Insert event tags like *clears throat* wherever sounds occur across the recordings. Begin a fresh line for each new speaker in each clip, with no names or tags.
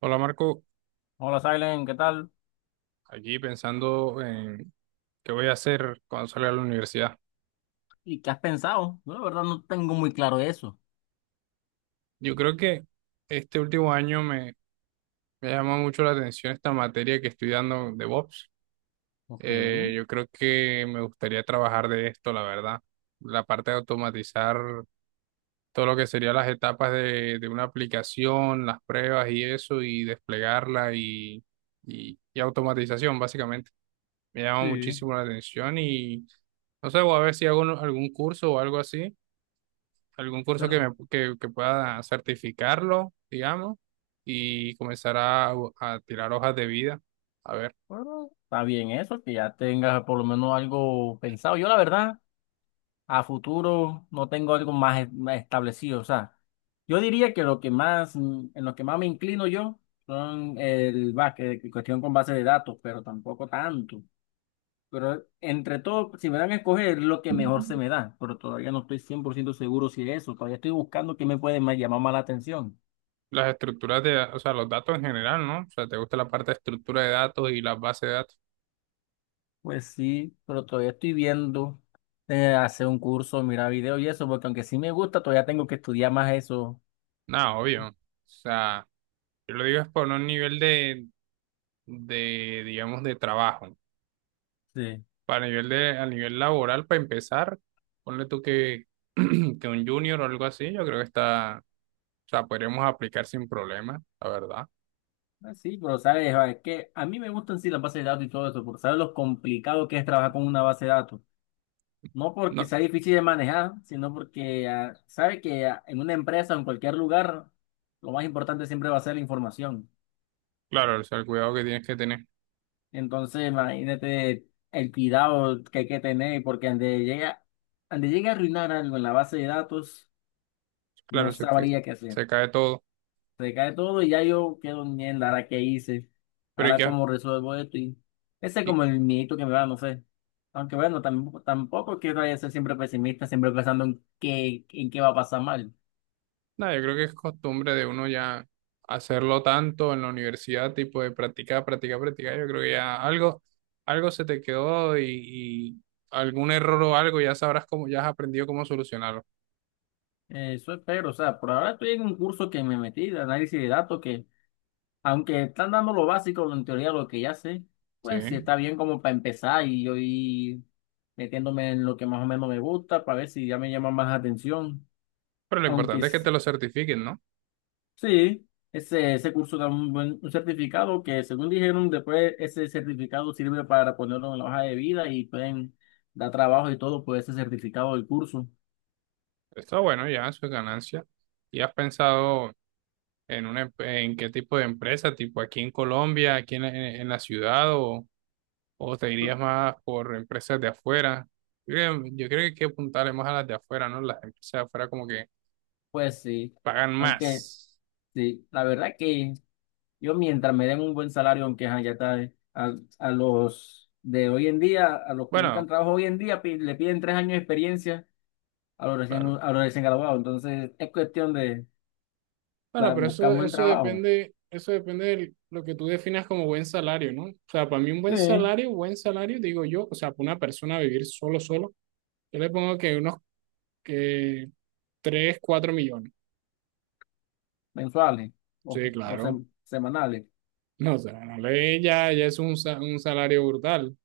Hola Marco,
Hola, Silen, ¿qué tal?
aquí pensando en qué voy a hacer cuando salga de la universidad.
¿Y qué has pensado? Yo la verdad no tengo muy claro eso.
Yo creo que este último año me llama mucho la atención esta materia que estoy dando de DevOps.
Ok,
Yo creo que me gustaría trabajar de esto, la verdad. La parte de automatizar todo lo que serían las etapas de una aplicación, las pruebas y eso, y desplegarla y automatización, básicamente. Me llama
sí,
muchísimo la atención y no sé, voy a ver si algún curso o algo así, algún curso
pero,
que pueda certificarlo, digamos, y comenzar a tirar hojas de vida. A ver,
pero está bien eso, que ya tengas por lo menos algo pensado. Yo la verdad, a futuro no tengo algo más, más establecido. O sea, yo diría que lo que más, en lo que más me inclino yo son el básquet, cuestión con base de datos, pero tampoco tanto. Pero entre todo, si me dan a escoger, lo que mejor se me da. Pero todavía no estoy 100% seguro si es eso. Todavía estoy buscando qué me puede más llamar más la atención.
las estructuras o sea, los datos en general, ¿no? O sea, ¿te gusta la parte de estructura de datos y las bases de datos?
Pues sí, pero todavía estoy viendo hacer un curso, mirar videos y eso, porque aunque sí me gusta, todavía tengo que estudiar más eso.
Nada, obvio. O sea, yo lo digo es por un nivel digamos, de trabajo.
Sí.
Para a nivel laboral, para empezar, ponle tú que, *clears throat* que un junior o algo así, yo creo que está, o sea, podríamos aplicar sin problema, la verdad.
Ah, sí, pero sabes, ah, es que a mí me gustan sí las bases de datos y todo eso, porque sabes lo complicado que es trabajar con una base de datos. No porque
No.
sea difícil de manejar, sino porque sabe que en una empresa o en cualquier lugar, lo más importante siempre va a ser la información.
Claro, o sea, el cuidado que tienes que tener.
Entonces, imagínate el cuidado que hay que tener, porque ande llega, ande llegue a arruinar algo en la base de datos, no
Claro,
sabría qué hacer.
se cae todo.
Se cae todo y ya yo quedo en mierda, ahora qué hice,
Pero y
ahora
que,
cómo resuelvo esto. Y ese es
y,
como el miedito que me da, no sé. Aunque bueno, tampoco quiero ser siempre pesimista, siempre pensando en en qué va a pasar mal.
nada, yo creo que es costumbre de uno ya hacerlo tanto en la universidad, tipo de practicar, practicar, practicar. Yo creo que ya algo se te quedó y algún error o algo ya sabrás cómo, ya has aprendido cómo solucionarlo.
Eso espero, o sea, por ahora estoy en un curso que me metí de análisis de datos que, aunque están dando lo básico, en teoría lo que ya sé,
Sí.
pues sí está bien como para empezar y yo ir metiéndome en lo que más o menos me gusta para ver si ya me llama más atención.
Pero lo
Aunque
importante es que
s-
te lo certifiquen, ¿no?
sí, ese curso da un buen un certificado que según dijeron, después ese certificado sirve para ponerlo en la hoja de vida y pueden dar trabajo y todo por ese certificado del curso.
Está bueno, ya, eso es ganancia. ¿Y has pensado en qué tipo de empresa, tipo aquí en Colombia, aquí en la ciudad o... ¿O te irías más por empresas de afuera? Yo creo que hay que apuntarle más a las de afuera, ¿no? Las empresas de afuera como que
Pues sí,
pagan
aunque...
más.
Sí, la verdad que yo mientras me den un buen salario, aunque ajá, ya está, a los de hoy en día, a los que
Bueno,
buscan trabajo hoy en día, le piden 3 años de experiencia a los
claro.
a los recién graduados. Entonces, es cuestión de
Bueno, pero
buscar un buen trabajo.
eso depende de lo que tú definas como buen salario, ¿no? O sea, para mí un
Sí,
buen salario, digo yo, o sea, para una persona vivir solo, solo, yo le pongo que unos que 3 4 millones.
mensuales
Sí,
o
claro.
semanales.
No, o sea, no le- ya, ya es un, un salario brutal.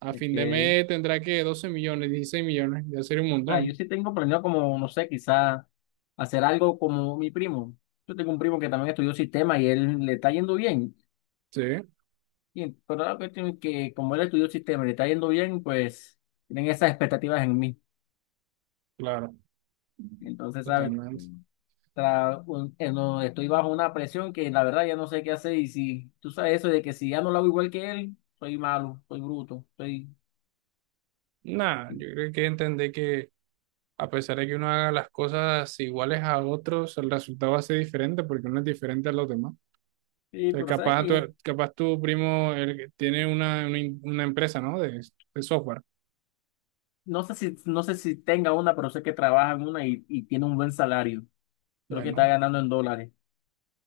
A fin de
Ok.
mes tendrá que 12 millones, 16 millones, ya sería un
O sea, yo
montón.
sí tengo planeado como, no sé, quizás hacer algo como mi primo. Yo tengo un primo que también estudió sistema y él le está yendo bien.
Sí,
Y, pero la cuestión es que como él estudió sistema y le está yendo bien, pues tienen esas expectativas en mí.
claro,
Entonces, ¿sabes?
totalmente.
No, estoy bajo una presión que la verdad ya no sé qué hacer. Y si tú sabes eso de que si ya no lo hago igual que él, soy malo, soy bruto, soy...
Nada, yo creo que entender que a pesar de que uno haga las cosas iguales a otros, el resultado va a ser diferente porque uno es diferente a los demás.
Sí,
Entonces,
pero sabes que
capaz tu primo el que tiene una empresa, ¿no? De software.
no sé si tenga una, pero sé que trabaja en una y tiene un buen salario. Creo que está
Bueno,
ganando en dólares.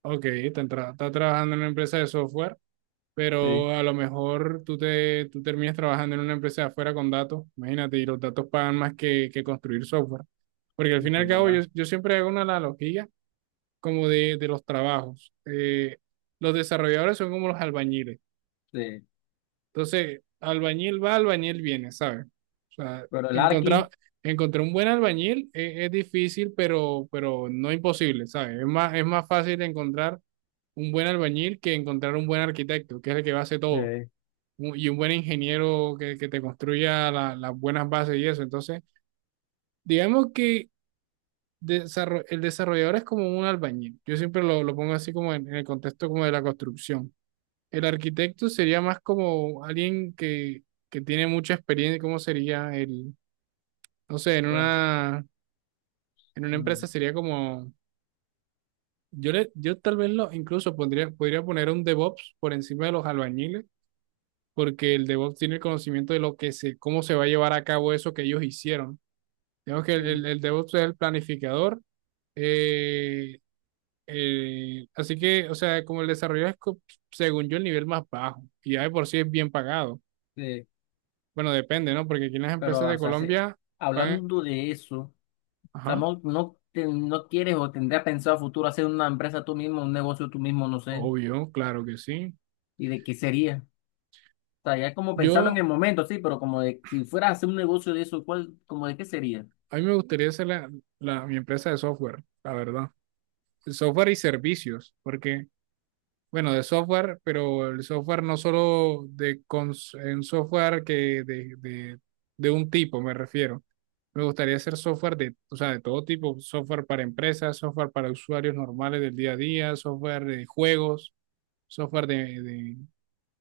ok, está trabajando en una empresa de software, pero
Sí,
a lo mejor tú terminas trabajando en una empresa de afuera con datos, imagínate, y los datos pagan más que construir software. Porque al fin y
eso
al
es
cabo
verdad.
yo siempre hago una analogía como de los trabajos. Los desarrolladores son como los albañiles.
Sí.
Entonces, albañil va, albañil viene, ¿sabes? O sea,
Pero el Arqui,
encontrar, encontrar un buen albañil es difícil, pero no imposible, ¿sabes? Es más fácil encontrar un buen albañil que encontrar un buen arquitecto, que es el que va a hacer
sí.
y un buen ingeniero que te construya las buenas bases y eso. Entonces, digamos que el desarrollador es como un albañil. Yo siempre lo pongo así como en el contexto como de la construcción. El arquitecto sería más como alguien que tiene mucha experiencia, ¿cómo sería el, no sé,
Bueno,
en una empresa
mm,
sería como, yo tal vez lo incluso pondría, podría poner un DevOps por encima de los albañiles, porque el DevOps tiene el conocimiento de lo que se, cómo se va a llevar a cabo eso que ellos hicieron. Digamos que
sí.
el DevOps es el planificador. eh, así que, o sea, como el desarrollo es, según yo, el nivel más bajo y ya de por sí es bien pagado.
Sí.
Bueno, depende, ¿no? Porque aquí en las
Pero,
empresas de
o sea,
Colombia pagan,
hablando de eso, o sea,
ajá,
no quieres o tendrías pensado a futuro hacer una empresa tú mismo, un negocio tú mismo, no sé,
obvio, claro que sí.
y de qué sería. O sea, ya es como pensarlo en
Yo,
el momento, sí, pero como de si fueras a hacer un negocio de eso, ¿cuál, como de qué sería?
a mí me gustaría hacer mi empresa de software, la verdad. El software y servicios, porque, bueno, de software, pero el software no solo de cons- en software que de un tipo, me refiero. Me gustaría hacer software de, o sea, de todo tipo, software para empresas, software para usuarios normales del día a día, software de juegos, software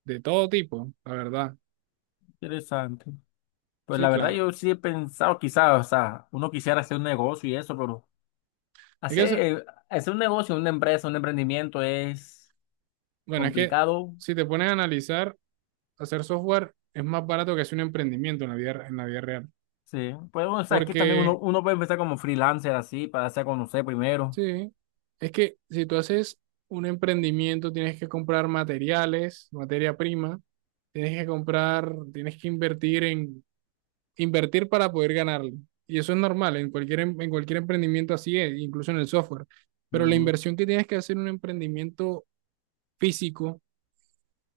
de todo tipo, la verdad.
Interesante. Pues
Sí,
la verdad
claro.
yo sí he pensado quizás, o sea, uno quisiera hacer un negocio y eso, pero
Es que, eso-
hacer un negocio, una empresa, un emprendimiento es
bueno, es que
complicado.
si te pones a analizar, hacer software es más barato que hacer un emprendimiento en la vida real.
Sí. Pues bueno, o sea, aquí también
Porque,
uno puede empezar como freelancer así, para hacer conocer primero.
sí, es que si tú haces un emprendimiento, tienes que comprar materiales, materia prima. Tienes que comprar, tienes que invertir para poder ganarle. Y eso es normal, en en cualquier emprendimiento así es, incluso en el software. Pero la
Ujú,
inversión que tienes que hacer en un emprendimiento físico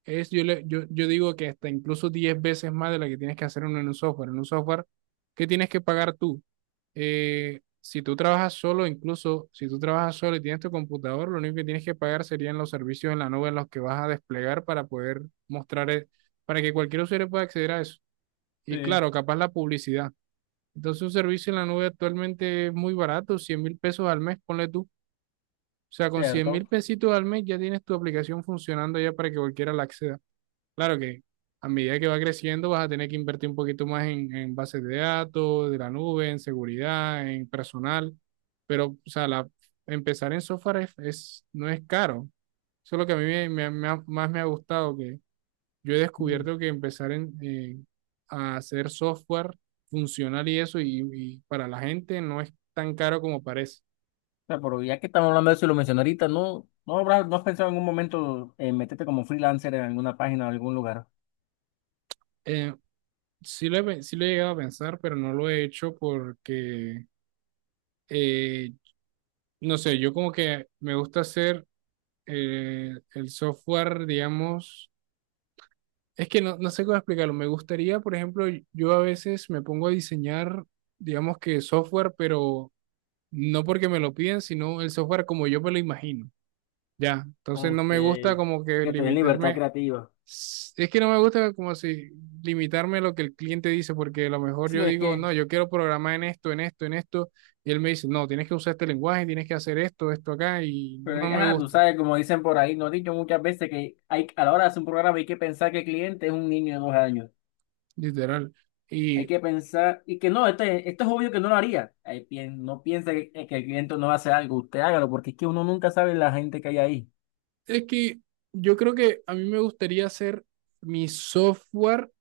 es, yo digo que hasta incluso 10 veces más de la que tienes que hacer en un software. En un software, ¿qué tienes que pagar tú? Si tú trabajas solo, incluso si tú trabajas solo y tienes tu computador, lo único que tienes que pagar serían los servicios en la nube en los que vas a desplegar para poder mostrar, eh, para que cualquier usuario pueda acceder a eso. Y
sí,
claro, capaz la publicidad. Entonces, un servicio en la nube actualmente es muy barato, 100.000 pesos al mes, ponle tú. O sea, con cien
cierto.
mil pesitos al mes ya tienes tu aplicación funcionando ya para que cualquiera la acceda. Claro que a medida que va creciendo vas a tener que invertir un poquito más en bases de datos, de la nube, en seguridad, en personal. Pero, o sea, empezar en software es, no es caro. Eso es lo que a mí más me ha gustado, que yo he
Mm, o
descubierto que empezar en, a hacer software funcional y eso, y para la gente no es tan caro como parece.
sea, pero ya que estamos hablando de eso y lo mencioné ahorita, ¿no has pensado en algún momento en meterte como freelancer en alguna página o algún lugar?
Eh, sí lo he llegado a pensar, pero no lo he hecho porque, eh, no sé, yo como que me gusta hacer el software, digamos, es que no, no sé cómo explicarlo. Me gustaría, por ejemplo, yo a veces me pongo a diseñar, digamos que software, pero no porque me lo piden, sino el software como yo me lo imagino. Ya, entonces no
Ok,
me gusta
que
como que
te den libertad creativa.
es que no me gusta como si limitarme a lo que el cliente dice, porque a lo mejor
Sí,
yo
es
digo,
que,
no, yo quiero programar en esto, en esto, en esto, y él me dice, no, tienes que usar este lenguaje, tienes que hacer esto, esto acá, y
pero es
no
que,
me
ajá, tú
gusta,
sabes, como dicen por ahí, nos han dicho muchas veces que hay, a la hora de hacer un programa hay que pensar que el cliente es un niño de 2 años.
literal.
Hay
Y
que pensar, y que no, este, esto es obvio que no lo haría. No piense que el cliente no va a hacer algo, usted hágalo, porque es que uno nunca sabe la gente que hay ahí.
es que yo creo que a mí me gustaría hacer mi software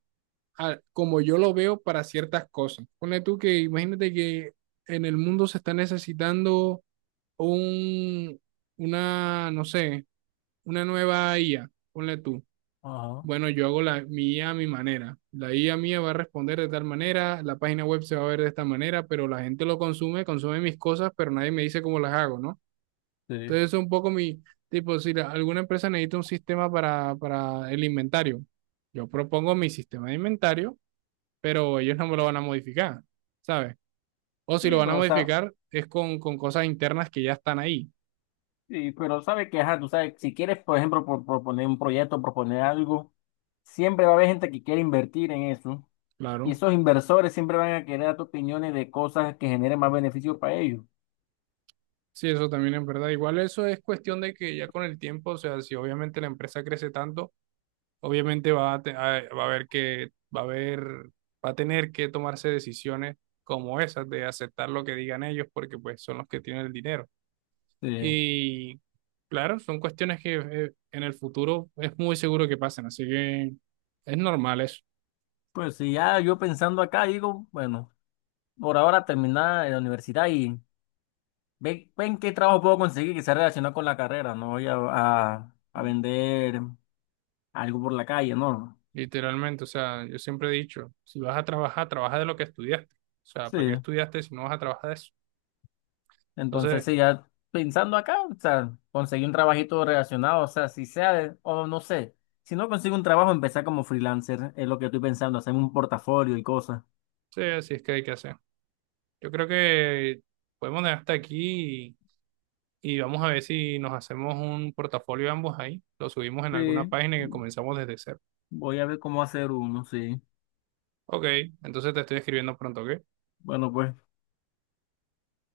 como yo lo veo para ciertas cosas. Pone tú que imagínate que en el mundo se está necesitando un, no sé, una nueva IA, ponle tú.
Ajá,
Bueno, yo hago mi IA a mi manera. La IA mía va a responder de tal manera, la página web se va a ver de esta manera, pero la gente lo consume mis cosas, pero nadie me dice cómo las hago, ¿no?
sí.
Entonces, eso es un poco mi, tipo, si alguna empresa necesita un sistema para el inventario, yo propongo mi sistema de inventario, pero ellos no me lo van a modificar, ¿sabes? O si lo
Sí,
van a
pero, o sea,
modificar es con cosas internas que ya están ahí,
sí, pero sabe que, ajá, tú sabes, si quieres, por ejemplo, proponer un proyecto, proponer algo, siempre va a haber gente que quiere invertir en eso. Y
claro.
esos inversores siempre van a querer dar tu opiniones de cosas que generen más beneficio para ellos.
Sí, eso también es verdad. Igual eso es cuestión de que ya con el tiempo, o sea, si obviamente la empresa crece tanto, obviamente va a haber que, va a haber, va a tener que tomarse decisiones como esas de aceptar lo que digan ellos porque pues son los que tienen el dinero.
Sí.
Y claro, son cuestiones que en el futuro es muy seguro que pasen, así que es normal eso.
Pues sí, ya yo pensando acá, digo, bueno, por ahora terminar la universidad y ven, ven qué trabajo puedo conseguir que sea relacionado con la carrera. No voy a vender algo por la calle, no.
Literalmente, o sea, yo siempre he dicho, si vas a trabajar, trabaja de lo que estudiaste. O sea, ¿para qué
Sí.
estudiaste si no vas a trabajar de eso?
Entonces,
Entonces,
sí, ya pensando acá, o sea, conseguí un trabajito relacionado, o sea, o no sé, si no consigo un trabajo, empezar como freelancer, es lo que estoy pensando, hacerme un portafolio y cosas.
sí, así es que hay que hacer. Yo creo que podemos dejar hasta aquí y vamos a ver si nos hacemos un portafolio ambos ahí. Lo subimos en alguna
Sí,
página que comenzamos desde cero.
voy a ver cómo hacer uno, sí.
Ok, entonces te estoy escribiendo pronto, ¿ok?
Bueno, pues.